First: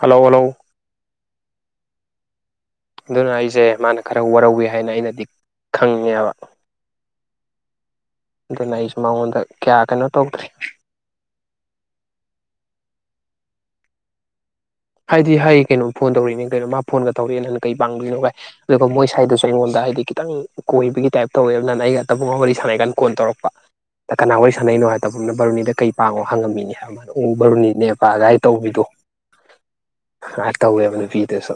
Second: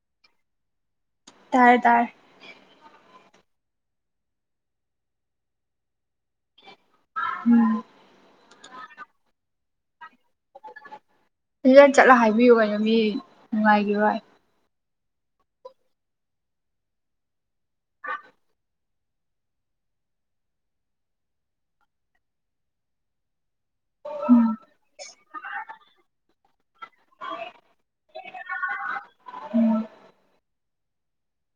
Hello hello ꯇꯔ ꯇꯔ ꯑꯗꯨꯅ ꯑꯩꯁꯦ ꯃꯥꯅ ꯈꯔ ꯋꯥꯔꯧꯏꯤ ꯍꯥꯏꯅ ꯑꯩꯅꯗꯤ ꯈꯪꯉꯦꯕ ꯎꯝ ꯗ ꯅ ꯁꯃꯃꯗ ꯀꯌꯥ ꯀꯩꯅꯩꯅꯣ ꯇ ꯁꯤ ꯆꯠꯂ ꯍꯥꯏꯕꯤꯌꯨ ꯀꯩꯅꯣ ꯃꯤ ꯅꯨꯡꯉꯥꯏꯒꯦꯚꯏ ꯍꯥꯏꯗꯤ ꯍꯥꯏ ꯀꯩꯅꯣꯝ ꯐꯣꯟ ꯇꯧꯔꯛꯏꯅꯦ ꯀꯩꯅꯣ ꯃꯥ ꯐꯣꯟꯒ ꯇꯧꯔꯛꯑꯦ ꯅꯪ ꯀꯩ ꯄꯥꯡꯗꯣꯏꯅꯣꯚ ꯑꯗꯨꯒ ꯃꯣꯏ ꯁꯥꯏꯏꯗꯁꯨ ꯑꯩꯉꯣꯟꯗ ꯍꯥꯏꯗꯤ ꯈꯤꯇꯪ ꯀꯣꯏꯕꯒꯤ ꯇꯥꯏꯞ ꯇꯧꯋꯦꯕ ꯅꯅ ꯑꯩꯒ ꯑꯇꯕꯒ ꯋꯥꯔꯤ ꯁꯥꯟꯅꯩ ꯀꯀꯥꯟ ꯀꯣꯟ ꯇꯧꯔꯛꯄ ꯀꯅꯥ ꯋꯥꯔꯤ ꯁꯥꯟꯅꯅꯣ ꯍꯥꯏꯗꯕꯅ ꯕꯥꯔꯨꯅꯤꯗ ꯀꯩ ꯄꯥꯡꯉꯣ ꯍꯪꯉꯝꯃꯤꯅꯦ ꯍꯥꯏꯕ ꯃꯥꯅ ꯎ ꯕꯥꯔꯨꯅꯤꯅꯦ ꯄꯥꯑꯒꯥꯏ ꯇꯧꯕꯤꯗꯣ ꯍꯥꯏ ꯇ ꯍꯦꯕꯅꯤ ꯄꯤꯗꯦꯁꯣ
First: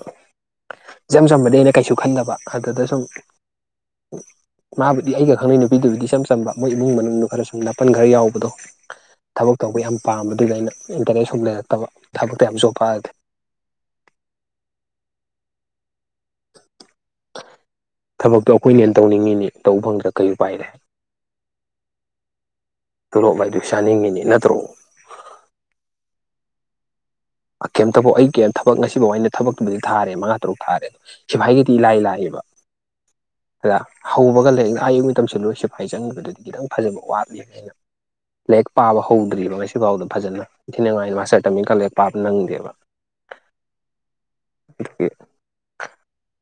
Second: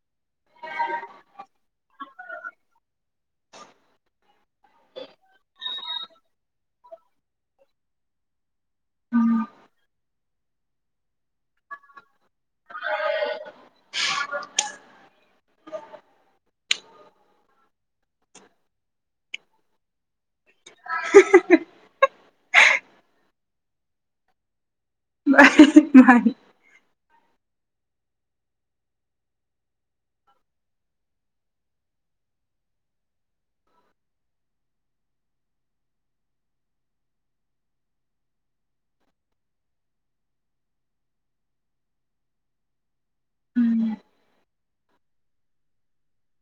ꯏꯆꯝ ꯆꯝꯕꯗꯤ ꯑꯩꯅ ꯀꯩꯁꯨ ꯈꯟꯗꯕ ꯑꯗꯨꯗ ꯁꯨꯝ ꯃꯥꯕꯨꯗꯤ ꯑꯩꯒ ꯈꯪꯅꯩ ꯅꯨꯄꯤꯗꯨꯕꯨꯗꯤ ꯏꯆꯝ ꯆꯝꯕ ꯃꯣꯏ ꯏꯃꯨꯡ ꯃꯅꯨꯡꯗꯨ ꯈꯔ ꯁꯨꯝ ꯅꯥꯄꯜ ꯈꯔ ꯌꯥꯎꯕꯗꯣ ꯊꯕꯛ ꯇꯧꯕ ꯌꯥꯝ ꯄꯥꯝꯕꯗꯨꯗ ꯑꯩꯅ ꯏꯟꯇꯔꯦꯁ ꯁꯨꯝ ꯂꯩꯔꯛꯇꯕ ꯊꯕꯛꯇ ꯌꯥꯝꯁꯨ ꯄꯥꯗꯤ [inaudible] ꯊꯕꯛꯇꯣ ꯑꯩꯈꯣꯏꯅ ꯍꯦꯟꯅ ꯇꯧꯅꯤꯡꯉꯤꯅꯦ ꯇꯧꯕ ꯐꯪꯗ꯭ꯔꯥ ꯀꯩ ꯎ ꯄꯥꯏꯔꯦ ꯊꯂꯣꯞꯚꯗꯨ ꯁꯥꯅꯤꯡꯉꯤꯅꯤ ꯅꯠꯇ꯭ꯔꯣ ꯃꯥ ꯀꯩꯝꯇꯕꯧ ꯑꯩ ꯀꯩꯝꯇ ꯊꯕꯛ ꯉꯁꯤꯐꯥꯎ ꯑꯩꯅ ꯊꯕꯛꯇꯨꯗꯤ ꯊꯥꯔꯦ ꯃꯉꯥ ꯇꯔꯨꯛ ꯊꯥꯔꯦ ꯑꯣ ꯁꯤꯐꯥꯏꯒꯤꯗꯤ ꯏꯂꯥꯏ ꯂꯥꯏꯑꯌꯦꯕ [inaudible] ꯑꯗ ꯍꯧꯕꯒ ꯂꯥꯏꯔꯤꯛ ꯉ ꯑꯌꯨꯛ ꯃꯇꯝꯁꯤꯗ ꯂꯣꯏ ꯁꯤꯐꯥꯏ ꯆꯪꯉꯕꯗꯨꯗꯤ ꯈꯤꯇꯪ ꯐꯖꯕ ꯋꯥꯠꯂꯤꯕ ꯑꯩꯅ ꯂꯥꯏꯔꯤꯛ ꯄꯥꯕ ꯍꯧꯗ꯭ꯔꯤꯕ ꯉꯁꯤꯐꯥꯎꯗ ꯐꯖꯅ ꯏꯊꯤꯅꯉꯥꯏ ꯃꯥꯁꯇꯔ ꯇꯝꯃꯤꯡ ꯀ ꯂꯦꯛ ꯄꯥꯕ ꯅꯪꯗꯦꯕ ꯎꯝ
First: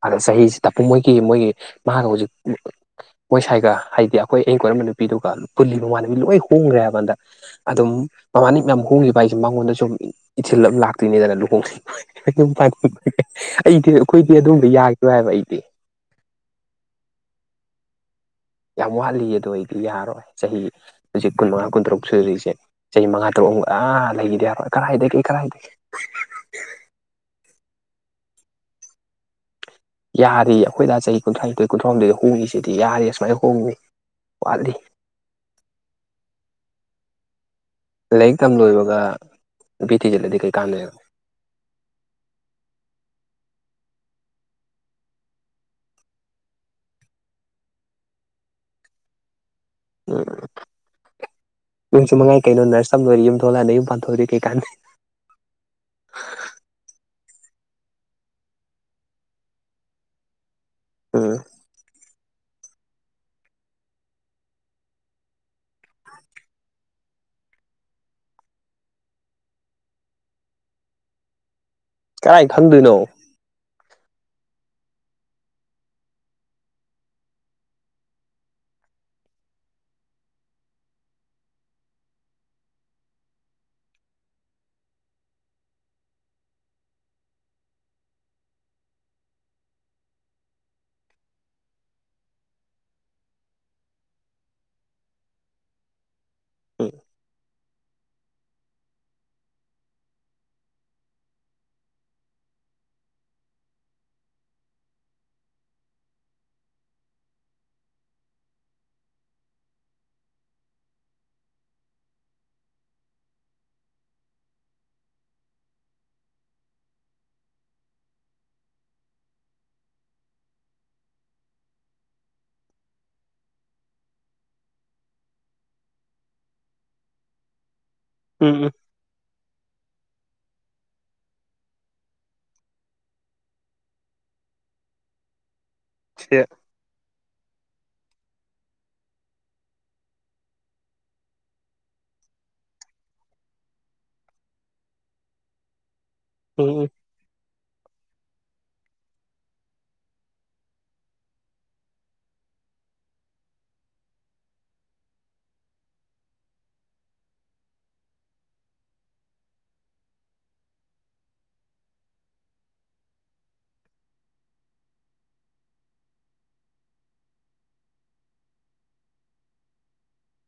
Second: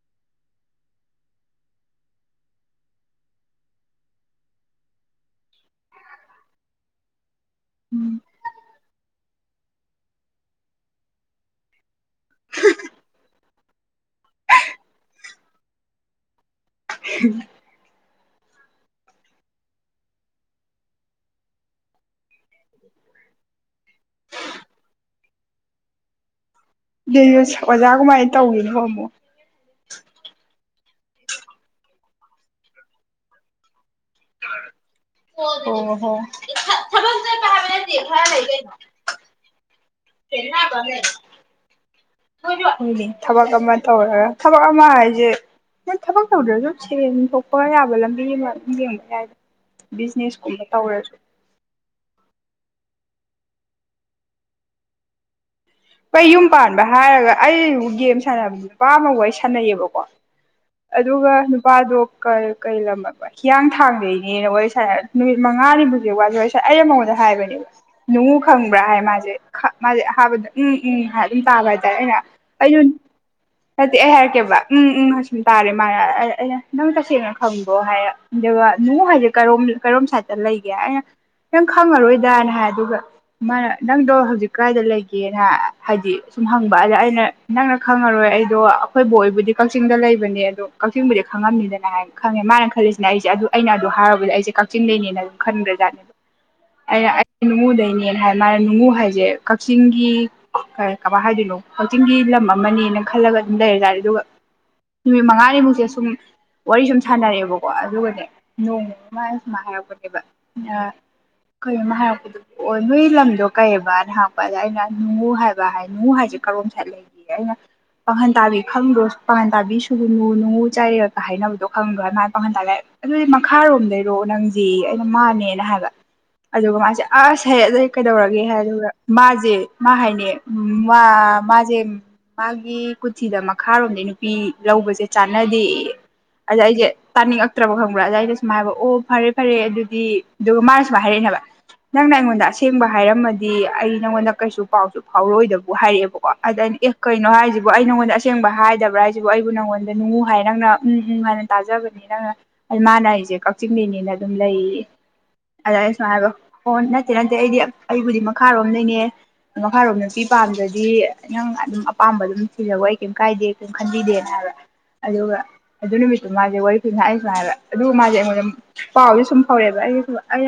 ꯑꯗ ꯆꯍꯤꯁꯤꯗ ꯃꯣꯏꯒꯤ ꯃꯣꯏꯒꯤ ꯃꯥꯒ ꯍꯧꯖꯤꯛ ꯃꯣꯏ ꯁꯥꯏꯒ ꯍꯥꯏꯗꯤ ꯑꯩꯈꯣꯏ ꯑꯤꯡ ꯀꯣꯏꯔꯝꯕ ꯅꯨꯄꯤꯗꯨꯒ ꯄꯨꯜꯂꯤ ꯃꯃꯥꯟꯅꯕꯤ ꯂꯣꯏ ꯍꯣꯡꯈ꯭ꯔꯦ ꯍꯥꯏꯕꯟꯗ ꯑꯗꯨꯝ ꯎꯝ ꯃꯃꯥꯅꯤ ꯃꯌꯥꯝ ꯍꯣꯡꯈꯤꯕ ꯍꯥꯏꯁꯦ ꯃꯉꯣꯟꯗ ꯁꯨꯝ ꯏꯊꯤꯜ ꯑꯃ ꯂꯥꯛꯇꯣꯏꯅꯦꯗꯅ ꯂꯨꯍꯣꯡ ꯑꯩꯗꯤ ꯑꯩꯈꯣꯏꯗꯤꯝ ꯌꯥꯗ ꯍꯥꯏꯕ ꯑꯩꯗꯤ [inaudible] ꯌꯥꯝ ꯋꯥꯠꯂꯤ ꯑꯗꯨꯗ ꯑꯩꯗꯤ ꯌꯥꯔꯣꯏ ꯆꯍꯤ ꯍꯧꯖꯤꯛ ꯀꯨꯟꯃꯉꯥ ꯀꯨꯟꯇꯔꯨꯛ ꯁꯨꯔꯤꯁꯦ ꯆꯍꯤ ꯃꯉꯥ ꯇꯔꯨꯛꯃꯨꯛ ꯑꯥ ꯂꯩꯈꯤꯗꯦ ꯍꯥꯏꯕꯣꯏ ꯀꯗꯥꯥꯏꯗꯒꯤꯦ ꯀꯔꯥꯏꯗꯒꯤ ꯑꯣꯖꯥ ꯀꯃꯥꯏꯅ ꯇꯧꯔꯤꯅꯣ ꯑꯃꯨꯛ ꯌꯥꯔꯤ ꯑꯩꯈꯣꯏꯗ ꯆꯍꯤ ꯀꯨꯟꯊ꯭ꯔꯥ ꯅꯤꯊꯣꯏ ꯀꯨꯟꯊ꯭ꯔꯥꯍꯨꯝꯗꯣꯏꯗ ꯍꯣꯡꯏꯁꯤꯗꯤ ꯌꯥꯔꯤ ꯑꯁꯨꯨꯃꯥꯏꯅ ꯍꯣꯡꯏ ꯑꯣ ꯍꯣ ꯊ ꯂ ꯀ ꯂꯣꯏꯕꯒ ꯅꯨꯄꯤ ꯊꯤꯖꯤꯜꯂꯗꯤ ꯀꯩ ꯀꯥꯟꯗꯣꯏꯅꯣ ꯎ ꯊꯕ ꯀꯃ ꯇꯧꯔ ꯊꯕꯛ ꯑꯃ ꯍꯥꯏꯁꯦ ꯅ ꯊꯕꯛ ꯇꯧꯗ꯭ꯔꯁꯨ ꯁꯦꯔꯦꯡ ꯊꯣꯛꯄ ꯌꯥꯕ ꯂꯝꯕꯤ ꯑꯃ ꯑꯗꯨꯝ ꯌꯦꯡꯕ ꯌꯥꯏ ꯕꯤꯖꯤꯅꯦꯁꯀꯨꯝꯕ ꯇꯧꯔꯁꯨ ꯅꯣꯏꯁꯨ ꯃꯉꯥꯏ ꯀꯩꯅꯣ ꯅꯔꯁ ꯑꯃ ꯂꯣꯏꯔ ꯌꯨꯝ ꯊꯣꯛꯂꯛꯑꯥꯟꯅ ꯌꯨꯝ ꯄꯥꯟꯊꯣꯛꯏꯣꯏ ꯀꯩꯀꯥꯟꯗ ꯑꯩꯩ ꯌꯨꯝ ꯄꯥꯟꯕ ꯍꯥꯏꯔꯒ ꯑꯩꯕꯨ ꯒꯦꯝ ꯁꯥꯟꯅꯕ ꯅꯨꯄꯥ ꯑꯃꯒ ꯑꯩ ꯁꯥꯟꯅꯩꯑꯕꯀꯣ ꯑꯗꯨꯒ ꯎꯝ ꯅꯨꯄꯥꯗꯣ ꯀꯔꯤ ꯂꯝꯂꯕ ꯍꯤꯌꯥꯡꯊꯥꯡꯗꯒꯤꯩꯅꯦꯅ ꯋꯥꯔꯤ ꯁꯥꯏ ꯅꯨꯃꯤꯠ ꯃꯉꯥꯅꯤꯃꯁꯛ ꯋꯥꯁꯦ ꯋꯥꯔꯤ ꯁꯥꯏ ꯑꯩ ꯑꯃꯉꯣꯟꯗ ꯍꯥꯏ ꯍꯥꯏꯕꯅꯦ ꯅꯨꯡꯉꯨ ꯈꯪꯕ꯭ꯔꯥ ꯍꯥꯏ ꯃꯥꯁꯦ ꯃꯥꯁꯦꯕꯗ ꯎꯝ ꯎꯝ ꯑꯗꯨꯝ ꯇꯥꯕ ꯍꯥꯏꯇꯥꯔꯦ ꯑꯩꯅ ꯀꯔꯥꯏ ꯑꯩꯁꯨ ꯈꯪꯗꯣꯏꯅꯣ ꯅꯠꯇꯦ ꯑꯩ ꯍꯥꯏꯔꯛꯀꯦ ꯎꯝ ꯎꯝꯁꯨꯝ ꯇꯥꯔꯦ ꯃꯥꯅ ꯑꯩꯅ ꯅꯪ ꯇꯁꯦꯡꯅ ꯈꯪꯕꯣ ꯍꯥꯏ ꯑꯗꯨꯒ ꯍꯥꯏꯁꯦ ꯝ ꯀꯩꯔꯣꯝ ꯁꯥꯏꯗꯇ ꯂꯩꯒꯦ ꯑꯩꯅ ꯅꯪ ꯈꯪꯉꯔꯣꯏꯗꯥꯅ ꯍꯥꯏ ꯑꯗꯨꯒ ꯃꯥꯅ ꯅꯪꯗꯣ ꯍꯧꯖꯤꯛ ꯀꯥꯏꯗ ꯂꯩ ꯦꯅ ꯍꯥꯏꯗꯤ ꯁꯨꯝ ꯍꯪꯕ ꯑꯗ ꯑꯩꯅ ꯅꯪꯅ ꯈꯪꯉꯔꯣꯏ ꯑꯩꯗꯣ ꯑꯩꯈꯣꯏꯕꯨ ꯑꯣꯏꯕꯨꯗꯤ ꯀꯛꯆꯤꯡꯗ ꯂꯩ ꯂꯩꯕꯅꯦ ꯑꯗꯣ ꯀꯛꯆꯤꯡꯕꯨꯗꯤ ꯈꯪꯉꯝꯅꯤꯗꯅ ꯍꯥꯏ ꯈꯪꯉꯦ ꯃꯥꯅ ꯈꯜꯂꯤꯁꯤꯅ ꯑꯩꯁꯦ ꯑꯗꯨ ꯑꯩꯅ ꯑꯗꯨ ꯍꯥꯏꯔꯨꯕꯗꯤ ꯑꯩꯁꯦ ꯀꯛꯆꯤꯡ ꯂꯩꯅꯤ ꯈꯟꯗ꯭ꯔꯖꯥꯠꯅꯦ ꯎꯝ ꯑꯩꯅ ꯑꯩ ꯅꯨꯡꯉꯨꯗꯩꯅꯦꯅ ꯍꯥꯏ ꯃꯥꯅ ꯅꯨꯡꯉꯨ ꯍꯥꯏꯁꯦ ꯀꯛꯆꯤꯡ ꯀꯛꯆꯤꯡꯒꯤ ꯀꯃꯥꯏ ꯍꯥꯏꯗꯣꯏꯅꯣ ꯀꯛꯆꯤꯡꯒꯤ ꯂꯝ ꯑꯃꯅꯦꯅ ꯈꯜꯂꯒ ꯑꯗꯨꯝ ꯂꯩꯔ ꯇꯥꯔꯦ ꯑꯗꯨꯒ ꯅꯨꯃꯤꯠ ꯃꯉꯥꯅꯤꯃꯨꯛꯁꯦ ꯁꯨꯝ꯫ ꯋꯥꯔꯤ ꯁꯨꯝ ꯁꯥꯟꯅꯔꯛꯑꯦꯕꯀꯣ ꯑꯗꯨꯒꯅꯦ ꯅꯣꯡꯃꯃ ꯁꯨꯃꯥꯏꯅ ꯍꯥꯏꯔꯛꯄꯅꯦꯕ꯫ ꯀꯩꯅꯣꯃ ꯍꯥꯏꯔꯛꯄꯗꯄꯣꯛ ꯑꯣ ꯅꯣꯏ ꯂꯝꯗꯣ ꯀꯩꯑꯕꯅ ꯍꯥꯏ꯫ ꯄꯗ ꯑꯩꯅ ꯅꯨꯡꯉꯨ ꯍꯥꯏꯕ ꯅꯨꯡꯉꯨ ꯍꯥꯏꯁꯦ ꯀꯔꯣꯝꯁꯥꯏ ꯂꯩꯒ ꯑꯩꯅ꯫ ꯄꯥꯡꯈꯟ ꯇꯥꯕꯤ ꯈꯪꯗ꯭ꯔꯣ ꯄꯥꯡꯈꯟ ꯇꯥꯕꯤ ꯁꯨꯅꯨ ꯅꯨꯡꯉꯨ ꯆꯥꯏꯔꯒ ꯍꯥꯏꯅꯕꯗꯣ ꯈꯪꯕ꯭ꯔꯥ ꯃꯥꯥꯏ ꯄꯥꯈꯟ ꯇꯥ ꯑꯗꯨꯗꯤ ꯃꯈꯥꯔꯣꯝꯗꯩꯔꯣ ꯅꯥꯪꯖꯦ ꯑꯩꯅ ꯃꯥꯅꯦꯅ ꯍꯥꯏꯕ ꯑꯗꯨꯒ ꯃꯥꯁꯦ ꯑꯁ ꯍ ꯑꯗꯩꯩ ꯀꯩꯗꯧꯔꯒꯦ ꯍꯥꯏꯔꯦ ꯎꯝ ꯎꯝ ꯑꯗꯨ꯫ ꯃꯥꯖꯦ ꯃ ꯍꯩꯅꯦ ꯃꯥꯖꯦ꯫ ꯃꯥꯒꯤ ꯀꯨꯊꯤꯗ ꯃꯈꯥꯔꯣꯝꯗꯩ ꯅꯨꯄꯤ ꯂꯧꯕꯁꯦ ꯆꯥꯟꯅꯗꯦꯌꯦ꯫ ꯁꯦ ꯑꯗꯩꯩ ꯑꯩꯖꯦ ꯇꯅꯤꯡꯉꯛ ꯇ꯭ꯔꯕ ꯈꯪꯕ꯭ꯔꯥ ꯑꯗꯨꯗꯏꯩꯅ ꯁꯨꯝꯥꯏ ꯍꯥꯏꯕ ꯑꯣ ꯐꯔꯦ ꯐꯔꯦ ꯑꯗꯨꯗꯤ ꯑꯗꯨꯒ ꯃꯥꯅ ꯁꯨꯝ ꯍꯥꯏꯔꯛꯑꯏꯅꯦꯕ꯫ ꯅꯪꯅ ꯑꯩꯉꯣꯟꯗ ꯑꯁꯦꯡꯕ ꯍꯥꯏꯔꯝꯃꯗꯤ ꯑꯩ꯫ ꯅꯪꯉꯣꯟꯗ ꯀꯩꯁꯨ ꯄꯥꯎꯁꯨ ꯐꯥꯎꯔꯣꯏꯗꯕꯨ ꯍꯥꯏꯔꯛꯑꯦꯕꯀꯣ ꯑꯗ ꯎꯝ ꯑꯩꯅ ꯎꯝ ꯑꯦ ꯀꯩꯅꯣ ꯍꯥꯏꯔꯤꯁꯤ꯫ ꯕꯨ ꯑꯩ ꯅꯪꯉꯣꯟꯗ ꯑꯁꯦꯡꯕ ꯍꯥꯏꯗꯕ꯭ꯔꯥ ꯍꯥꯏꯁꯤꯕꯨ ꯑꯩꯕꯨ ꯅꯪꯉꯣꯟꯗ ꯅꯨꯡꯉꯨ ꯍꯥꯏ ꯅꯪꯅ ꯎꯪ ꯎꯪ ꯍꯥꯏꯅ ꯇꯥꯖꯕꯅꯤ ꯅꯪꯅ꯫ ꯑꯩ ꯃꯅ ꯑꯩꯁꯦ ꯀꯛꯆꯤꯡꯗꯒꯤꯅꯤꯅ ꯑꯗꯨꯝ ꯂꯩꯌꯦ꯫ ꯑꯗꯨ ꯑꯩ ꯁꯨꯃꯥꯏ ꯍꯥꯏꯕ ꯑꯣ ꯅꯠꯇꯦ ꯅꯠꯇꯦ ꯑꯩꯗꯤ ꯑꯩꯕꯨꯗꯤ ꯃꯈꯥꯔꯣꯝ ꯂꯩꯅꯤꯌꯦ꯫ ꯃꯈꯥꯔꯣꯝ ꯅꯨꯄꯤ ꯄꯥꯝꯗ꯭ꯔꯗꯤ ꯅꯪ ꯑꯗꯨꯝ ꯑꯄꯥꯝꯕ ꯑꯗꯨꯝ ꯊꯤꯖꯒꯣ ꯑꯩ ꯀꯩꯝ ꯀꯥꯏꯗꯦ ꯀꯩꯝ ꯈꯟꯕꯤꯗꯦꯅ ꯍꯥꯏꯕ꯫ ꯑꯗꯨꯒ ꯑꯗꯨ ꯅꯨꯃꯤꯠꯇꯨ ꯃꯥꯁꯦ ꯋꯥꯔꯤ ꯈꯨ ꯉꯥꯏ ꯁ ꯍꯥꯏꯕ ꯑꯗꯨꯒ ꯃꯥꯁꯦ ꯑꯩꯉꯣꯟꯗ ꯄꯥꯎꯗꯤ ꯁꯨꯝ ꯐꯥꯎꯔꯦꯕ꯫ ꯑꯩ ꯁꯨꯝ ꯑꯩ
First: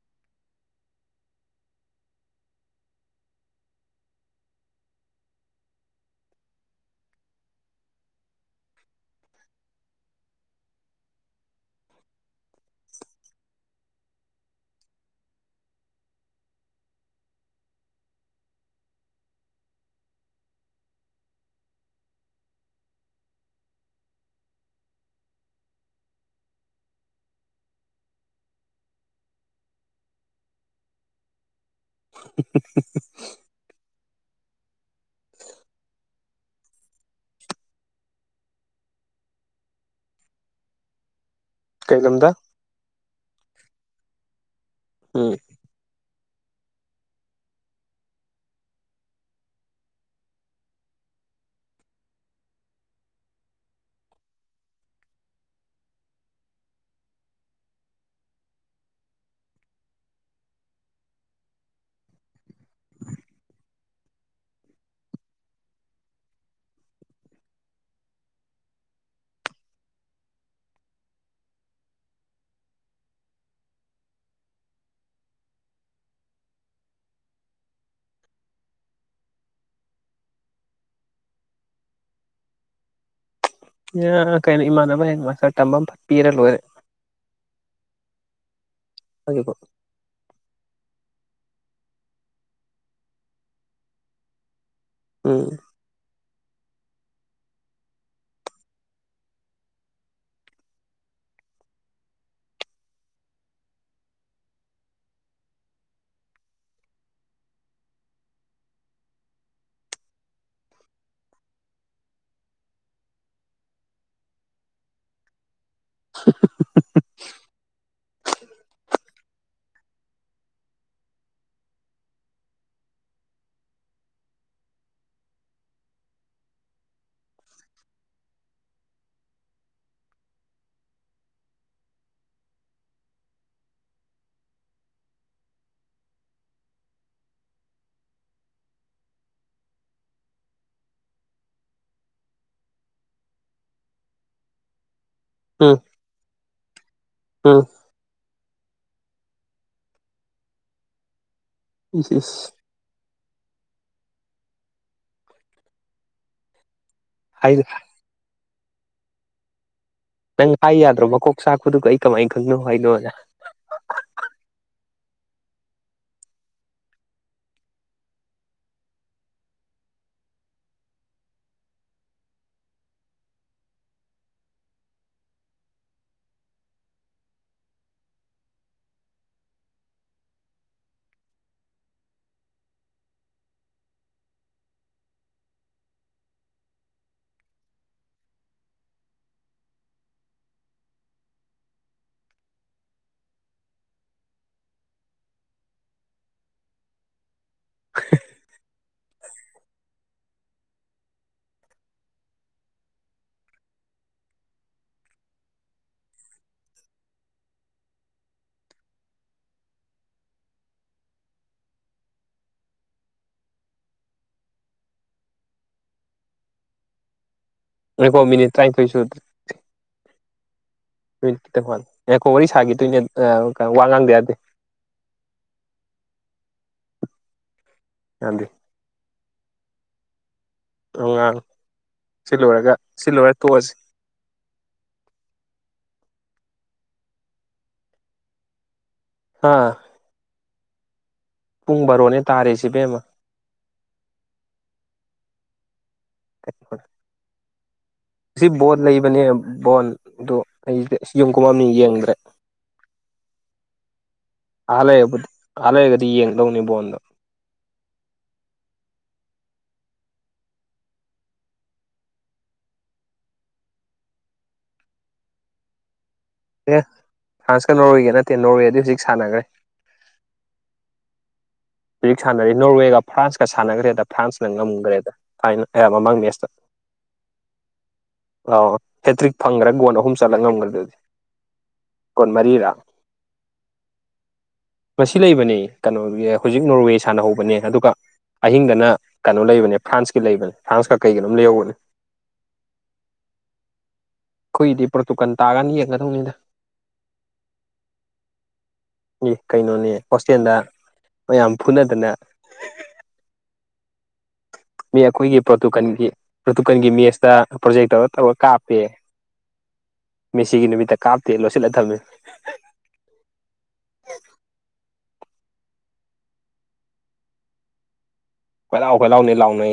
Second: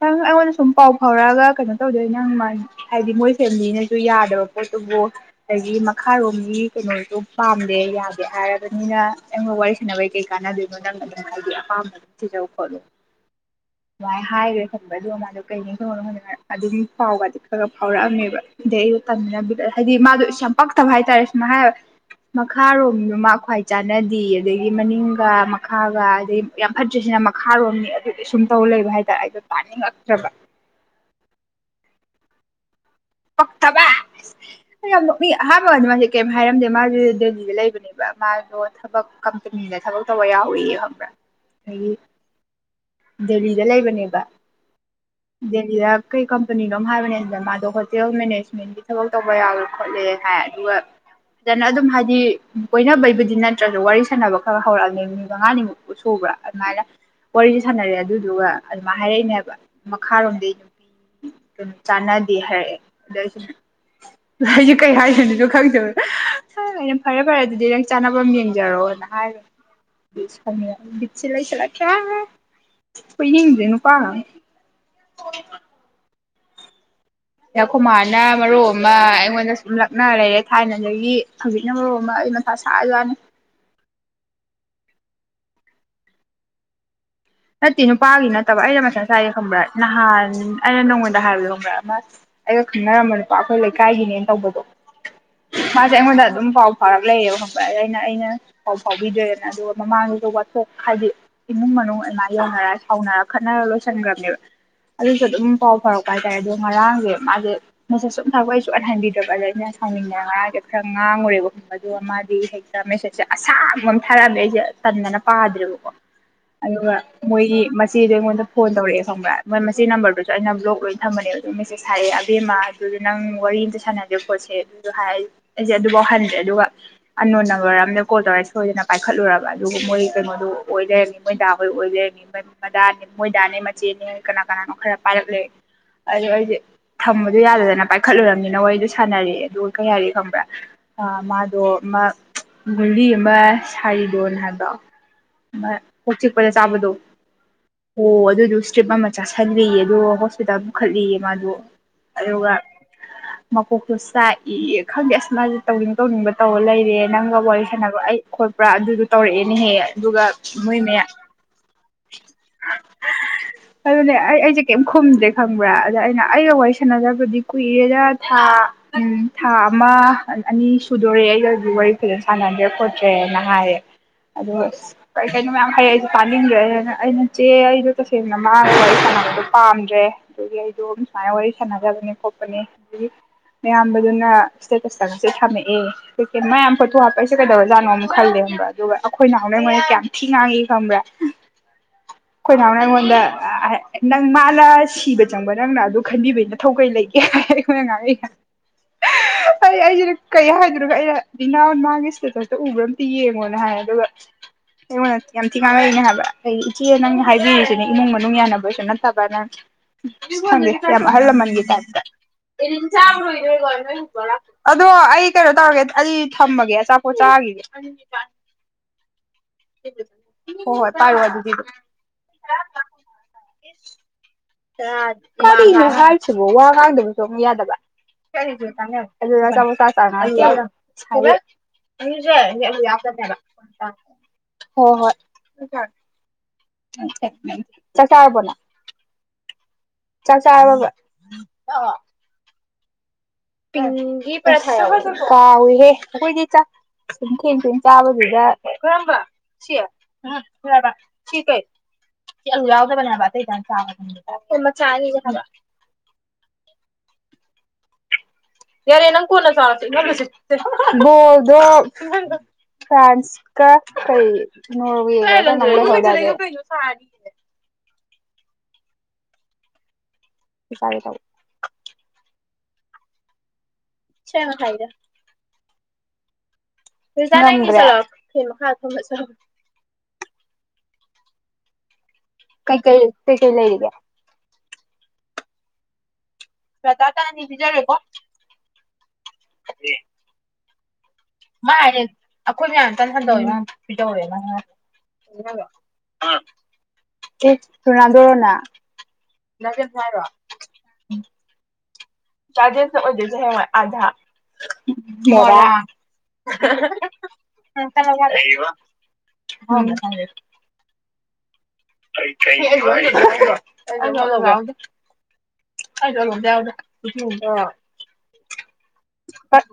ꯅꯪ ꯑꯩꯉꯣꯟꯗ ꯁꯨꯝ ꯄꯥꯎ ꯐꯥꯎꯔꯛꯑꯒ ꯀꯩꯅꯣ ꯇꯧꯗꯣꯏ ꯅꯪ ꯃꯥꯟ꯫ ꯍꯥꯏꯗꯤ ꯃꯣꯏ ꯐꯦꯃꯤꯂꯤꯅꯁꯨ ꯌꯥꯗꯕ ꯄꯣꯠꯇꯨꯕꯨ ꯑꯗꯒꯤ ꯃꯈꯥꯔꯣꯝꯒꯤ ꯀꯩꯅꯣꯁꯨ ꯄꯥꯝ꯫ ꯌꯥꯗꯦ ꯍꯥꯏꯔꯕꯅꯤꯅ ꯅꯡꯒ ꯋꯥꯔꯤ ꯁꯥꯟꯅꯕꯩ ꯀꯩ ꯀꯥꯟꯅꯗꯣꯏꯅꯣ ꯅꯪ ꯑꯗꯨꯝ ꯍꯥꯏꯗꯤ ꯑꯄꯥꯝꯕ ꯑꯗꯨꯝ ꯊꯤꯖꯧ ꯈꯣꯠꯂꯨ꯫ ꯑꯗꯨꯃꯥꯏꯅ ꯍꯥꯏꯈ꯭ꯔꯦ ꯈꯪꯕꯔ꯭ ꯑꯗꯨꯒ ꯃꯥꯗꯣ ꯀꯩꯅꯤ ꯊꯉꯣꯅ ꯃꯥꯗꯣ ꯑꯗꯨꯝ ꯐꯥꯎꯕ ꯑꯗꯨ꯫ ꯈꯔꯥ ꯐꯥꯎꯔꯛꯑꯝꯃꯦꯕ ꯑꯗꯩ ꯑꯩꯗꯣ ꯇꯝꯃꯤꯟꯅꯕꯤꯔ ꯍꯥꯏꯗꯤ ꯃꯥꯗꯣ ꯌꯥꯝ ꯄꯛꯇꯕ ꯍꯥꯏꯇꯥꯔꯦ ꯁꯨꯃ ꯍꯥꯏ꯫ ꯃꯈꯥꯔꯣꯝꯗ ꯃꯥ ꯈ꯭ꯋꯥꯏ ꯆꯥꯟꯅꯗꯦ ꯑꯗꯒꯤ ꯃꯅꯤꯡꯒ ꯃꯈꯥꯒ ꯑꯗꯩ ꯌꯥꯝ ꯐꯠꯇ꯭ꯔꯤꯁꯤ꯫ ꯩꯅ ꯃꯈꯥꯔꯣꯝꯅꯤ ꯑꯗꯨꯗꯤ ꯁꯨꯝ ꯇꯧ ꯂꯩꯕ ꯍꯥꯏꯇꯥꯔꯦ ꯑꯩꯗꯣ ꯇꯥꯅꯤꯡꯉꯛꯇ꯭ꯔꯕ꯫ [unintelligible] ꯄꯥꯛꯇꯕ ꯌꯥꯝ ꯃꯤ ꯑꯍꯥꯟꯕ ꯀꯗ ꯃꯥꯁꯦ ꯀꯩꯝ ꯍꯥꯏꯔꯝꯗꯦ ꯃꯥꯁꯦ ꯗꯦꯜꯂꯤꯗ ꯂꯩꯕꯅꯦꯕ ꯃꯥꯗꯣ ꯊꯕꯛ꯫ ꯇꯨꯃꯤꯟꯅ ꯊꯕꯛ ꯇꯧꯕ ꯌꯥꯎꯔꯤꯌꯦ ꯈꯪꯕ꯭ꯔꯥ꯫ ꯑꯗꯒꯤ ꯀꯩꯂꯝꯗ ꯗꯦꯜꯂꯤꯗ ꯂꯩꯕꯅꯦꯕ ꯎꯝ ꯗꯦꯜꯂꯤꯗ ꯀꯩ ꯀꯝꯄꯅꯤ ꯅꯣꯝ ꯍꯥꯏꯕꯅꯦ ꯑꯗꯨꯅ ꯃꯥꯗꯣ ꯍꯣꯇꯦꯜ ꯃꯦꯅꯦꯖꯃꯦꯟꯒꯤ ꯊꯕꯛ ꯇꯧꯕ ꯌꯥꯎꯋꯦ ꯈꯣꯠꯂꯦ ꯍꯥꯏ ꯑꯗꯨꯒ ꯐꯖꯅ ꯑꯗꯨꯝ ꯍꯥꯏꯗꯤ ꯀꯣꯏꯅꯕꯩꯕꯨꯗꯤ ꯅꯠꯇ꯭ꯔꯁꯨ ꯋꯥꯔꯤ ꯁꯥꯟꯅꯕ ꯈꯔ ꯍꯧꯔꯛꯑꯅꯤ ꯅꯨꯃꯤꯠ ꯃꯉꯥꯅꯤꯃꯛꯁꯨ ꯕ ꯑꯗꯨꯃꯥꯏꯅ ꯋꯥꯔꯤꯁꯦ ꯁꯥꯟꯅꯔꯦ ꯑꯗꯨꯗꯨꯒ ꯑꯗꯨꯃꯥꯏꯅ ꯍꯥꯏꯔꯛꯏꯅꯦꯕ ꯃꯈꯥꯔꯣꯝꯗꯩ ꯅꯨꯄꯤ ꯀꯝ ꯆꯥꯟꯅꯗꯦ ꯍꯥꯏꯔꯛꯑꯦ ꯑꯗꯩꯩ ꯑꯩꯁꯨꯗꯨ ꯑꯩꯁꯨ ꯀꯩ ꯍꯥꯏꯗꯩꯅꯣ ꯈꯪꯗꯕꯗ ꯑꯩꯅ ꯐꯔꯦ ꯐꯔꯦ ꯑꯗꯨꯗꯤ ꯅꯪ ꯆꯥꯅꯕꯝ ꯌꯦꯡꯖꯔꯣ ꯍ ꯅ ꯍꯥꯏ ꯁꯥꯎꯅꯤꯡ ꯕꯤꯠꯁꯦ ꯂꯩꯁꯤꯜ ꯀꯌꯥ ꯀꯣꯏꯅꯤꯡꯗꯔ꯭ꯦ ꯅꯨꯄꯥ ꯑꯃ [unintelligible] ꯈꯨꯨꯃꯥꯅ ꯃꯔꯨ ꯑꯃ ꯑꯩꯉꯣꯟꯗ ꯁꯨꯝ ꯂꯛꯅ ꯂꯩꯔꯦ ꯊꯥꯏꯅꯗꯒꯤ ꯍꯧꯖꯤꯛꯅ ꯃꯔꯨ ꯑꯃ ꯑꯩ ꯃꯊ ꯁꯥꯥꯖꯅꯤ ꯀꯩꯅꯣ ꯏꯃꯥꯟꯅꯕ ꯍꯌꯦꯡ ꯃꯥꯁꯔ ꯇꯝꯕ ꯑꯃ ꯐ ꯄꯤꯔ ꯂꯣꯏꯔꯦ꯫ ꯅꯠꯇꯦ ꯅꯨꯄꯥꯒꯤ ꯅꯠꯇꯕ ꯑꯩꯅ ꯃꯊꯥ ꯆꯥꯏꯒꯦ ꯍꯧꯖꯤꯛꯐꯥꯎ ꯈꯪꯕ꯭ꯔꯥ ꯅꯍꯥꯟ꯫ ꯑꯩꯅ ꯅꯣꯡꯉꯣꯟꯗ ꯍꯥꯏꯕꯗꯣ ꯈꯪꯕꯔꯥ ꯑꯃꯥ ꯑꯩꯒ ꯈꯪꯅꯔꯝꯕ ꯅꯨꯄꯥ ꯑꯩꯈꯣꯏ ꯂꯩꯀꯥꯏꯒꯤꯅꯦꯅ ꯇꯧꯕꯗꯣ꯫ ꯎꯝ ꯃꯥ ꯁꯦ ꯑꯩꯉꯣꯟꯗꯥ ꯑꯗꯨꯝ ꯄꯥꯎ ꯐꯥꯔꯛ ꯂꯩꯑꯕ ꯈ ꯑꯩꯅ ꯑꯩꯅ ꯄꯥꯎ ꯐꯥꯎꯕꯤꯗ꯭ꯔꯦꯅ ꯑꯗꯨꯒ ꯃꯃꯥꯡꯒꯤꯁꯨ ꯋꯥꯆꯦꯞ ꯍꯥꯏꯗꯤ꯫ ꯏꯃꯨꯡ ꯃꯅꯨꯡ ꯑꯗꯨꯃꯥꯏ ꯌꯧꯅꯔ ꯁꯥꯎꯅꯔ ꯈꯠꯅꯔ ꯂꯣꯏꯁꯤꯟꯈ꯭ꯔꯕꯅꯦꯕ꯫ ꯑꯗꯨꯁꯨ ꯑꯗꯨꯝ ꯄꯥꯎ ꯐꯥꯎꯔꯛꯄ ꯍꯥꯏꯇꯥꯔꯦ ꯑꯗꯣ ꯉꯔꯥꯡꯁꯦ ꯃꯥꯁꯦ ꯃꯦꯁꯦꯁ ꯁꯨꯝ ꯊꯕ ꯑꯩꯁꯨꯟꯍꯟꯕꯤꯗ꯭ꯔꯕ ꯑꯗ꯫ ꯁꯥꯎꯅꯤꯡꯗꯅꯥ ꯉꯥꯔꯥꯡꯁꯦ ꯈꯔ ꯉꯥꯡꯉꯨꯔꯦꯕ ꯈꯕꯗ ꯑꯃꯗꯤ ꯍꯩꯛꯇ ꯃꯦꯁꯦꯁꯁꯦ ꯑꯁꯥꯡꯕ ꯑꯃ ꯊꯥꯔꯛꯑꯃꯦ ꯑꯩꯁꯦ꯫ ꯇꯅꯅ ꯄꯥꯗꯔꯕꯀꯣ ꯑꯗꯨꯒꯕ ꯃꯁꯤꯗꯣ ꯑꯩꯉꯣꯟꯗ ꯐꯣꯟ ꯇꯧꯔꯛꯑꯦ ꯈꯪꯕ꯭ꯔꯥ ꯃꯣꯏ ꯃꯁꯤ ꯅꯝꯕꯔꯗꯨꯁꯨ ꯑꯩꯅ ꯕ꯭ꯂꯣꯛ ꯂꯣꯏꯅ ꯊꯝꯕꯅꯦꯕ ꯃꯦꯁꯦꯁ ꯍꯥꯏꯔꯑꯦꯕꯦꯝ ꯁꯁꯦ ꯑꯗꯨꯐ꯭ꯔꯦ ꯅꯝꯕꯔ ꯑꯝꯗ ꯀꯣꯜ ꯇꯧꯔꯦ ꯁꯣꯏꯗꯅ ꯄꯥꯏꯈꯠꯂꯨꯔꯕ ꯑꯗꯨꯒ ꯃꯣꯏ ꯀꯩꯅꯣꯗꯣ ꯑꯣꯏꯗꯔꯅꯤ ꯃꯣꯏ ꯗꯥꯈꯣꯏ ꯑꯣꯏꯗꯔ ꯃꯗꯥꯅꯦ ꯃꯣꯏꯗꯥꯅꯦ ꯃꯆꯦꯅꯤ ꯀꯅꯥ ꯀꯅꯥꯅꯣ ꯈꯔ ꯄꯥꯏꯔꯛꯂꯦ ꯑꯗꯨ ꯑꯩꯁꯦ ꯊꯝꯕꯗꯣ ꯌꯥꯗꯗꯅ ꯄꯥꯏꯈꯠꯂꯨꯨꯔꯔꯕꯅꯤꯅ ꯋꯥꯔꯤꯗꯣ ꯁꯥꯟꯅꯔꯑꯦ ꯑꯗꯨ ꯀꯩ ꯍꯥꯏꯔꯤ ꯈꯪꯕ꯭ꯔꯥ ꯑ ꯃꯥꯗꯣ ꯒꯨꯂꯤ ꯑꯃ ꯁꯥꯔꯤꯗꯣꯅ ꯍꯥꯏꯕ ꯎꯝ ꯀꯣꯛ ꯆꯤꯛꯄꯗ ꯆꯥꯕꯗꯣ ꯎꯝ ꯑꯣ ꯑꯗꯨ ꯑꯗꯨ ꯏꯁꯇ꯭ꯔꯤꯞ ꯑꯃ ꯆꯥꯁꯤꯜꯂꯤꯌꯦ ꯑꯗꯣ ꯍꯣꯁꯄꯤꯇꯥꯜ ꯄꯨꯈꯠꯂꯤꯌꯦ ꯃꯥꯗꯣ ꯁ ꯃꯀꯣꯛꯇꯨ ꯆꯥꯛꯏ ꯈꯪꯗꯦ ꯑꯁ ꯃꯥꯁꯦ ꯇꯧꯅꯤꯡ ꯇꯧꯅꯤꯡꯕ ꯇꯧꯕꯔ ꯂꯩꯔꯦ ꯅꯪꯒ ꯍꯥꯏ ꯋꯥꯔꯤ ꯁꯥꯟꯅꯕꯣ ꯑꯩ ꯈꯣꯠꯄ꯭ꯔꯥ ꯑꯗꯨꯗꯣ ꯇꯧꯔꯛꯑꯦꯅꯦ ꯍꯦꯛ ꯅꯪ ꯍꯥꯏ ꯌꯥꯗ꯭ꯔꯣ ꯃꯀꯣꯛ ꯆꯥꯛꯄꯗꯨꯒ ꯑꯩ ꯀꯃꯥꯏꯅ ꯈꯪꯅꯣ ꯍꯥꯏꯅꯣꯖ ꯑꯗꯨꯅꯦ ꯑꯩ ꯑꯩꯁꯦ ꯀꯩꯝ ꯈꯨꯝꯗ꯭ꯔꯦ ꯈꯪꯕ꯭ꯔꯥ ꯑꯗ ꯑꯩꯅ ꯑꯩꯒ ꯋꯥꯔꯤ ꯁꯥꯟꯅꯖꯕꯗꯤ ꯀꯨꯏꯔꯦꯗ ꯊꯥ ꯎꯝ ꯊꯥ ꯑꯃ ꯑꯅꯤ ꯁꯨꯗꯣꯔꯦ ꯑꯩꯗ ꯑꯩꯕꯨ ꯋꯥꯔꯤ ꯐꯖꯅ ꯁꯥꯟꯅꯗ꯭ꯔꯦ ꯈꯣꯠꯇ꯭ꯔꯦꯅ ꯍꯥꯏꯔꯦ ꯑ ꯀꯩ ꯀꯩꯅꯣ ꯃꯌꯥꯝ ꯍꯩ ꯑꯩꯁꯨ ꯄꯥꯅꯤꯡꯗ꯭ꯔꯦ ꯑꯩꯅ ꯆꯦ ꯑꯩꯗꯣ ꯇꯁꯦꯡꯅ ꯃꯥꯒ ꯋꯥꯔꯤ ꯁꯥꯟꯅꯕꯗꯣ ꯄꯥꯝꯗ꯭ꯔꯦ ꯑꯗꯨꯒꯤ ꯑꯩꯗꯣ ꯁꯨꯃꯥꯏꯅ ꯋꯥꯔꯤ ꯁꯥꯟꯅꯕꯒꯗ ꯌꯥꯗꯅꯤ ꯐꯣꯄꯅꯦ ꯃꯌꯥꯝꯕꯗꯨꯅ ꯏꯁꯇꯦꯇꯁꯇꯕꯁꯦ ꯊꯝꯃꯛꯑꯦ ꯀꯀ ꯃꯌꯥꯝ ꯐꯣꯇꯣ ꯍꯥꯞꯄ ꯑꯩꯁꯦ ꯀꯩꯗꯧꯔꯖꯥꯠꯅꯣ ꯈꯜꯂꯦ ꯈꯪꯕ꯭ꯔ ꯑꯗꯨꯒ ꯑꯩꯈꯣꯏ ꯅꯍꯥꯟꯅꯩꯉꯣꯏꯅ ꯀꯌꯥꯝ ꯊꯤ ꯉꯥꯡꯉꯤ ꯈꯪꯕ꯭ꯔꯥ [unintelligible] ꯑꯩꯈꯣꯏ ꯅꯅꯥꯎꯅ ꯑꯩꯉꯣꯟꯗ ꯅꯪ ꯃꯥꯅ ꯁꯤꯕ ꯆꯪꯕ ꯅꯪꯅ ꯑꯗꯨ ꯈꯟꯕꯤꯕꯒꯤ ꯃꯊꯧ ꯀꯩ ꯂꯩꯒꯦ ꯈꯣꯏ ꯉꯥꯏ ꯑꯩ ꯑꯩꯁꯤꯅ ꯀꯩ ꯍꯥꯏꯗꯔꯒ ꯑꯩꯅ ꯕꯤꯅꯥꯎ ꯃꯥꯒꯤ ꯏꯁꯇꯦꯇꯁꯇ ꯎꯕ꯭ꯔꯥꯝ ꯌꯦꯡꯉꯣꯅ ꯍꯥꯏ ꯑꯗꯨꯒ ꯑꯩꯉꯣꯟꯗ ꯌꯥꯝ ꯊꯤ ꯉꯥꯡꯅꯛꯏꯅꯦ ꯍꯥꯏꯕ ꯑꯩ ꯏꯆꯦ ꯅꯪ ꯍꯥꯏꯕꯤꯔꯤꯁꯤꯅꯦ ꯏꯃꯨꯡ ꯃꯅꯨꯡ ꯌꯥꯅꯕꯁꯨ ꯅꯠꯇꯕ ꯅꯪ ꯍꯪꯦ ꯔ ꯍꯜꯂ ꯃꯟꯒꯤ ꯇꯥꯏꯗ ꯑꯗꯣ ꯑꯩ ꯀꯩꯅꯣ ꯇꯧꯔꯒꯦ ꯑꯩ ꯊꯝꯃꯒꯦ ꯑꯆꯥꯄꯣꯠ ꯆꯥꯒꯤꯗꯤ ꯑꯩꯀꯣ ꯃꯤꯅꯤꯠ ꯇꯥꯏ ꯀꯣꯏ ꯁ ꯍ ꯅꯨꯠ ꯈꯤꯇꯪꯅꯤ ꯑꯦꯈꯣꯏ ꯋꯥꯔꯤ ꯁꯥꯈꯤꯦ ꯇꯣꯏꯅꯦ ꯋꯥ ꯉꯥꯡꯗꯦ ꯌꯥꯗꯦ ꯍꯥꯏꯁꯤꯕꯨ ꯋꯥ ꯉꯥꯡꯗ ꯆꯣꯡꯕ ꯌꯥꯗꯕ ꯌꯥꯗꯦ ꯑꯗꯨ ꯑꯗꯨ ꯆꯣꯁ ꯁꯉ ꯖ ꯉꯥꯡ ꯁꯤ ꯂꯣꯏꯔꯒ ꯁꯤ ꯀꯔ ꯂꯣꯏꯔ ꯇꯣꯛꯑꯁꯤ ꯍꯣꯏ ꯍꯣꯏ ꯆꯥꯛꯀꯥꯔꯕꯣꯅ ꯑꯥ ꯆꯥꯛ ꯆꯥꯕꯥ ꯄꯨꯡ ꯕꯥꯔꯣꯅꯦ ꯇꯥꯔꯦꯁꯤꯕꯦꯝꯃ ꯀꯍꯦꯣꯏ ꯆ ꯆ ꯆꯥꯕꯗꯨꯗ ꯉꯁꯤ ꯕꯣꯜ ꯈꯔꯝꯕ ꯂꯩꯕꯅꯦ ꯁꯤ ꯕꯣꯜ ꯑꯗꯨ ꯈꯔ ꯑꯩꯁꯦ ꯌꯨꯝ ꯁꯤ ꯀꯩ ꯀꯨꯝꯃꯝꯅꯤ ꯌꯦꯡꯗ꯭ꯔꯦ ꯆꯠꯂꯨꯎꯗꯕꯅꯦꯕ ꯑꯇꯩꯗꯪ ꯆꯥꯕꯗꯦ ꯑꯍ ꯂꯩꯗꯤ ꯑꯜ ꯂꯩꯔꯒꯗꯤ ꯌꯦꯡꯗꯧꯅꯤ ꯕꯣꯟꯗ ꯌꯥꯔꯦ ꯅꯪ ꯀꯅ ꯆꯦꯣ ꯐ꯭ꯔꯥꯟꯁ ꯀ ꯀꯩꯣ ꯑꯦ ꯐ꯭ꯔꯥꯟꯁꯀ ꯅꯣꯔꯋꯦꯒ ꯅꯠꯇꯦ ꯅꯣꯔꯋꯦꯗꯤ ꯍꯧꯖꯤꯛ ꯁꯥꯟꯅꯈ꯭ꯔꯦ ꯇꯥꯏꯦ ꯇ ꯍꯧꯖꯤꯛ ꯁꯥꯟꯅꯔꯤ ꯅꯣꯔꯋꯦꯒ ꯐ꯭ꯔꯥꯟꯁꯀ ꯁꯥꯟꯅꯈ꯭ꯔꯦꯗ ꯁꯦꯝ ꯐ꯭ꯔꯥꯟꯁꯅ ꯃꯈꯥꯏꯗ ꯉꯝꯈ꯭ꯔꯦꯗ ꯊꯥꯏꯅ ꯑꯌꯥꯝ ꯃꯃꯥꯡꯅꯦꯁꯇ ꯔꯤꯖꯥ ꯅꯪ ꯏꯁꯜꯂꯛꯑꯣ ꯐꯦꯟ ꯑ ꯃꯈꯥꯗ ꯐꯝꯃ ꯆꯥꯕ ꯍꯦꯇ꯭ꯔꯤꯛ ꯐꯪꯈ꯭ꯔꯥ ꯒꯣꯟ ꯑꯍꯨꯝ ꯆꯂꯉ ꯎꯒꯗꯗꯤ ꯀꯩ ꯀꯜ ꯀꯩ ꯀꯦꯜ ꯂꯩꯒ ꯃꯁꯤ ꯂꯩꯕꯅꯤ ꯀꯩꯅꯣꯗꯨꯒꯤ ꯍꯧꯖꯤꯛ ꯅꯣꯔꯋꯦ ꯔꯇꯥꯇꯥ ꯑꯅꯤ ꯁꯥꯟꯅꯍꯧꯕꯅꯦ ꯑꯗꯨꯒ ꯄꯤꯖꯔꯦꯀꯣ ꯑꯍꯤꯡꯗꯅ ꯀꯩꯅꯣ ꯂꯩꯕꯅꯦ ꯐ꯭ꯔꯥꯟꯁꯀꯤ ꯂꯩꯕꯅꯦ ꯐ꯭ꯔꯥꯟꯁꯀꯛ ꯃꯥꯌꯦ ꯑꯩꯈꯣꯏ ꯃꯌꯥꯝꯇꯅ ꯍꯟꯗꯧꯋꯤ ꯃꯌꯥꯝ ꯄꯤꯗꯧꯋꯦ ꯃꯥ ꯑꯩꯈꯣꯏꯒꯤꯗꯤ ꯄꯣꯔꯇꯨꯒꯜ ꯇꯥꯔꯀꯥꯟꯗ ꯌꯦꯡꯒꯗꯧꯅꯤꯗ ꯎꯝ ꯁꯨꯅꯥ ꯗꯣꯔꯣꯅꯥ ꯑꯦ ꯄꯨꯅꯗꯅ ꯇꯥꯖꯦ ꯑꯣꯏꯖꯤꯦꯁ ꯍꯦ ꯑꯙꯥ ꯃꯤ ꯑꯩꯈꯣꯏꯒꯤ ꯄ꯭ꯔꯣꯇꯨꯀꯟꯒꯤ ꯄ꯭ꯔꯣꯇꯨꯀꯟꯒꯤ ꯃꯦꯁꯇ ꯄ꯭ꯔꯣꯖꯦꯛ ꯇꯧꯔ ꯇꯧꯔꯒ ꯀꯥꯞꯄꯦ ꯃꯦꯁꯤꯒꯤ ꯅꯨꯃꯤꯠꯇ ꯀꯥꯞ [unintelligible] ꯑ ꯆꯜ ꯍꯗ ꯍ ꯐꯂꯑꯣ ꯐꯦꯂꯥꯎꯅꯤ ꯂꯥꯎꯅ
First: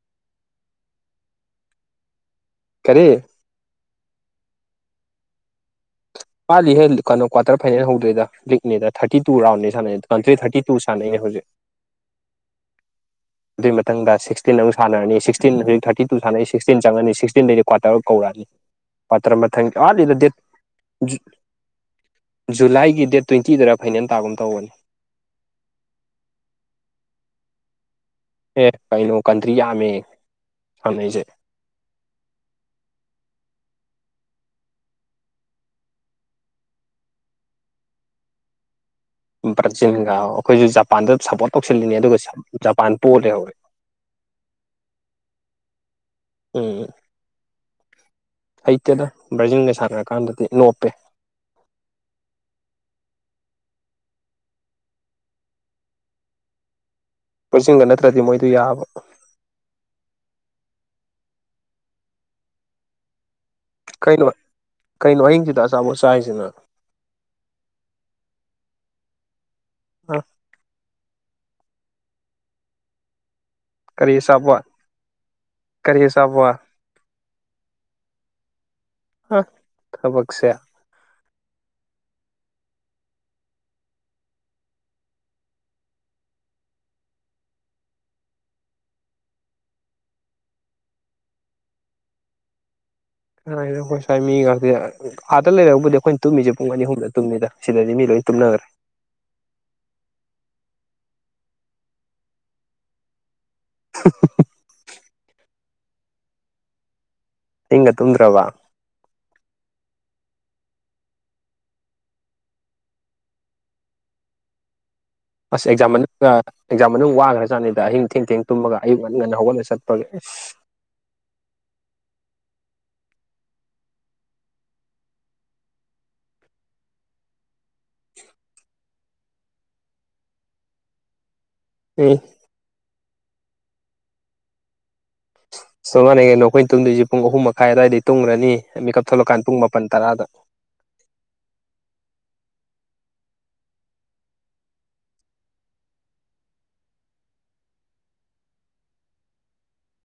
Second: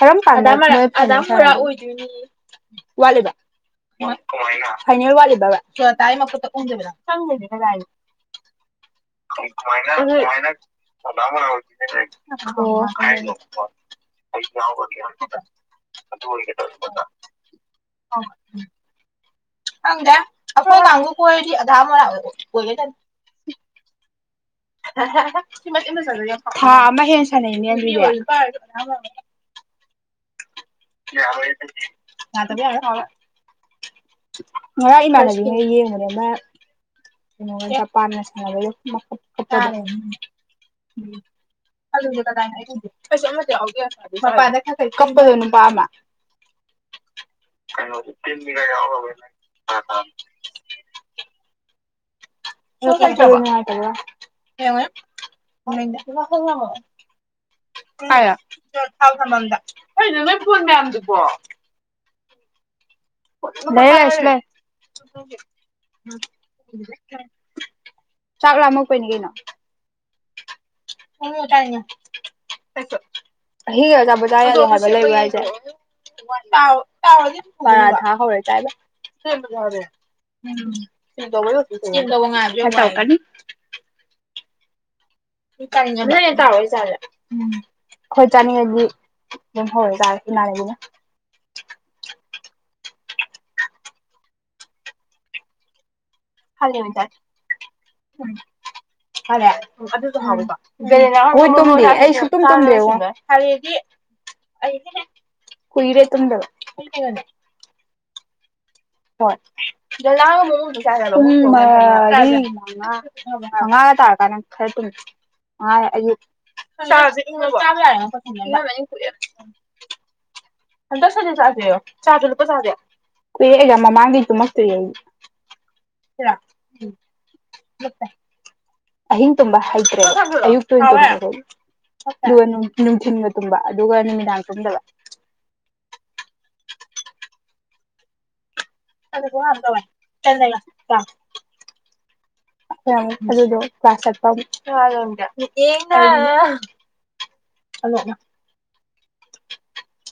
ꯊꯔꯝ ꯄꯥꯗꯥꯥꯔꯥ ꯑꯣꯏꯗꯣꯏꯅꯤ ꯀꯔꯤ ꯐꯩꯅꯜ ꯋꯥꯂꯤꯕꯕ ꯇꯄ ꯋꯥꯠꯂꯤꯍꯦ ꯎꯗꯗꯥ ꯆꯪ ꯀꯩꯅꯣ ꯀ꯭ꯋꯥꯇꯔ ꯐꯥꯏꯅꯦꯜ ꯍꯧꯗꯣꯏꯗ ꯂꯤꯛꯅꯤꯗ ꯊꯥꯔꯇꯤ ꯇꯨ ꯔꯥꯎꯟꯅꯤ ꯁꯥꯟꯅꯩ ꯀꯟꯇ꯭ꯔꯤ ꯊꯥꯔꯇꯤ ꯇꯨ ꯁꯥꯟꯅꯩꯅꯦ ꯍꯧꯖꯤꯛ ꯑꯗꯨꯏ ꯃꯊꯪꯗ [unintelligible] ꯁꯤꯛꯁꯇꯤꯟ ꯑꯃꯨ ꯁꯥꯟꯅꯔꯅꯤ ꯁꯤꯛꯁꯇꯤꯟ ꯍꯧꯖꯤꯛ ꯊꯥꯔꯇꯤ ꯇꯨ ꯁꯥꯟꯅꯩ ꯁꯤꯛꯁꯇꯤꯟ ꯆꯪꯉꯅꯤ ꯁꯤꯛꯁꯇꯤꯟꯗꯩ ꯀ꯭ꯋꯥꯇꯔꯛ ꯀꯧꯛꯑꯅꯤ ꯔꯝꯕ ꯊꯪ ꯂꯤꯗ ꯗꯦꯠ ꯁꯥꯡꯨ ꯀꯣꯦꯥ ꯃꯅ ꯀ ꯖꯨꯂꯥꯏꯒꯤ ꯗꯦꯠ ꯇ꯭ꯋꯦꯟꯇꯤꯗꯔ ꯐꯥꯏꯅꯦꯜ ꯇꯥꯒꯨꯝ ꯇꯧꯕꯅꯦ ꯍꯥ ꯑꯃ ꯍꯦ ꯁꯥꯟꯅꯩꯅꯦ ꯑꯗꯨꯗꯤ ꯑꯦ ꯀꯩꯅꯣ ꯀꯟꯇ꯭ꯔꯤ ꯌꯥꯝꯃꯦ ꯁꯥꯟꯅꯩꯁꯦ ꯃꯥꯇꯗꯤ ꯌꯥ ꯉ ꯏꯃꯥꯅꯕꯤ ꯍꯥꯏ ꯌꯦ ꯃꯅꯦ ꯃ ꯆ ꯄ ꯦ ꯕ꯭ꯔꯥꯖꯤꯜꯒ ꯑꯩꯈꯣꯏꯁꯨ ꯖꯄꯥꯟꯗ ꯎ ꯁꯞꯄꯣꯔꯠ ꯇꯧꯁꯤꯜꯂꯤꯅꯦ ꯑꯗꯨꯒ ꯑꯗꯨꯗꯤ ꯀꯗꯥꯏꯅꯦ ꯍꯥꯏꯒꯦ ꯖꯄꯥꯟ ꯄꯣ ꯀꯩꯁꯨ ꯂꯩꯍꯧꯔꯦ ꯑꯃꯠꯇ ꯌꯥꯎꯒꯦꯗꯤ ꯐꯔꯦ ꯃ ꯀꯝꯝꯕꯜ ꯍꯕꯃ ꯎꯝ ꯇꯤꯟ ꯃꯅꯒꯕ ꯍꯩꯇꯦꯗ ꯕ꯭ꯔꯥꯖꯤꯜꯒ ꯊ ꯊ ꯁꯥꯟꯅꯔꯀꯥꯟꯗꯗꯤ ꯅꯣꯞꯄꯦ ꯦ ꯕ꯭ꯔꯥꯖꯤꯜꯒ ꯅꯠꯇ꯭ꯔꯗꯤ ꯃꯣꯏꯗꯨ ꯌꯥꯕ ꯊꯥꯎ ꯊꯅꯗꯅ ꯐꯗꯥꯗꯨꯀꯣ ꯀꯩꯅꯣ ꯁꯂ ꯀꯩꯅꯣ ꯑꯍꯤꯡꯁꯤꯗ ꯑꯆꯥꯄꯣꯠ ꯆꯥꯏꯁꯤꯅ ꯆꯥꯛ ꯂꯥꯝꯃꯛꯄꯣꯏꯅꯤ ꯀꯩꯅꯣ ꯑ ꯎꯝ ꯀꯅꯣꯁꯨꯣ ꯍꯤꯕ ꯀꯔꯤ ꯑꯆꯥꯄꯣꯠ ꯇ ꯍꯥꯏꯕ ꯀꯔꯤ ꯑꯆꯥꯄꯣꯠ ꯂꯩ ꯌꯥꯦ ꯄ ꯑ ꯊ ꯊꯕꯛꯁꯦ ꯍꯦ ꯇꯥꯏꯕ ꯁꯤꯗꯕ ꯁꯤꯗꯕꯦ ꯇꯥꯎꯀꯅꯤ ꯀ ꯊꯕꯣꯏ ꯆꯂ ꯎꯝ ꯑꯩꯈꯣꯏ ꯆꯥꯅꯤꯡꯉꯥꯏꯒꯤ ꯑꯗꯨꯝ ꯍꯧꯔꯦꯇꯥꯥꯔꯦ ꯏꯃꯥꯅꯒꯤꯅ [unintelligible] ꯀꯣꯏꯁ ꯃꯤ ꯑꯥꯗ ꯂꯩꯔꯛꯕꯨꯗꯤ ꯑꯩꯈꯣꯏ ꯇꯨꯝꯃꯤꯁꯦ ꯄꯨꯡ ꯍꯜꯂꯦꯕ ꯆꯥꯔꯦ ꯑꯅꯤꯍꯨꯝꯂ ꯇꯨꯝꯃꯤꯗ ꯁꯤꯗꯗꯤ ꯃꯤ ꯂꯣꯏ ꯇꯨꯝꯅꯈ꯭ꯔꯦ ꯑꯩꯁꯨꯗ ꯀꯨꯏꯔꯦꯠꯇꯗ ꯏꯒ ꯇꯨꯝꯗ꯭ꯔꯕ ꯍ ꯂꯁꯥ ꯇꯥ ꯀꯥꯟꯅ ꯈꯔꯦ ꯑꯁ ꯑꯦꯛꯖꯥꯝ ꯃꯅꯨꯡ ꯑꯦꯛꯖꯥꯝ ꯃꯅꯨꯡ ꯋꯥꯈ꯭ꯔꯖꯠꯅꯤꯗ ꯑꯍꯤꯡ ꯊꯦꯡ ꯊꯦꯡ ꯇꯨꯝꯃꯒ ꯑꯌꯨꯛ ꯉꯟ ꯉꯟꯅ ꯍꯧꯒꯠꯂ ꯆꯠꯄꯒꯦ [unintelligible] ꯆꯗꯤ ꯆꯥꯗꯣꯏꯣ ꯆꯥꯁꯨ ꯂꯨꯄꯥ ꯆꯥꯗꯦ ꯀꯨꯏ ꯑꯩꯒ ꯃꯃꯥꯡꯗꯒꯤ ꯇꯨꯝꯃꯛꯇꯣꯏꯌꯦ ꯑꯩ ꯔ ꯑꯍꯤꯡ ꯇꯨꯝꯝꯕ ꯍꯩꯇ꯭ꯔꯦ ꯑꯌꯨꯛꯇ ꯑꯦ ꯑꯗꯨꯒ ꯅꯨꯡꯊꯤꯤꯟꯒ ꯇꯨꯝꯕ ꯑꯗꯨꯒ ꯅꯨꯃꯤꯗꯥꯡ ꯇꯨꯝꯗꯕ ꯁꯣꯉꯥꯟꯅ ꯀꯩꯅꯣ ꯑꯩꯈꯣꯏꯅ ꯇꯨꯝꯗꯣꯏꯁꯤꯦ ꯄꯨꯡ ꯑꯍꯨꯝ ꯃꯈꯥꯏ ꯑ ꯑꯗꯨꯋꯥꯏꯗꯒꯤ ꯇꯨꯝꯈ꯭ꯔꯅꯤ ꯃꯤꯀꯞ ꯊꯣꯛꯂꯀꯥꯟ ꯄꯨꯡ ꯃꯥꯄꯜ ꯇꯔꯥꯗ ꯑ ꯑꯗꯨꯗꯣ ꯀ꯭ꯂꯥꯁꯄ ꯍꯂꯅ [unintelligible]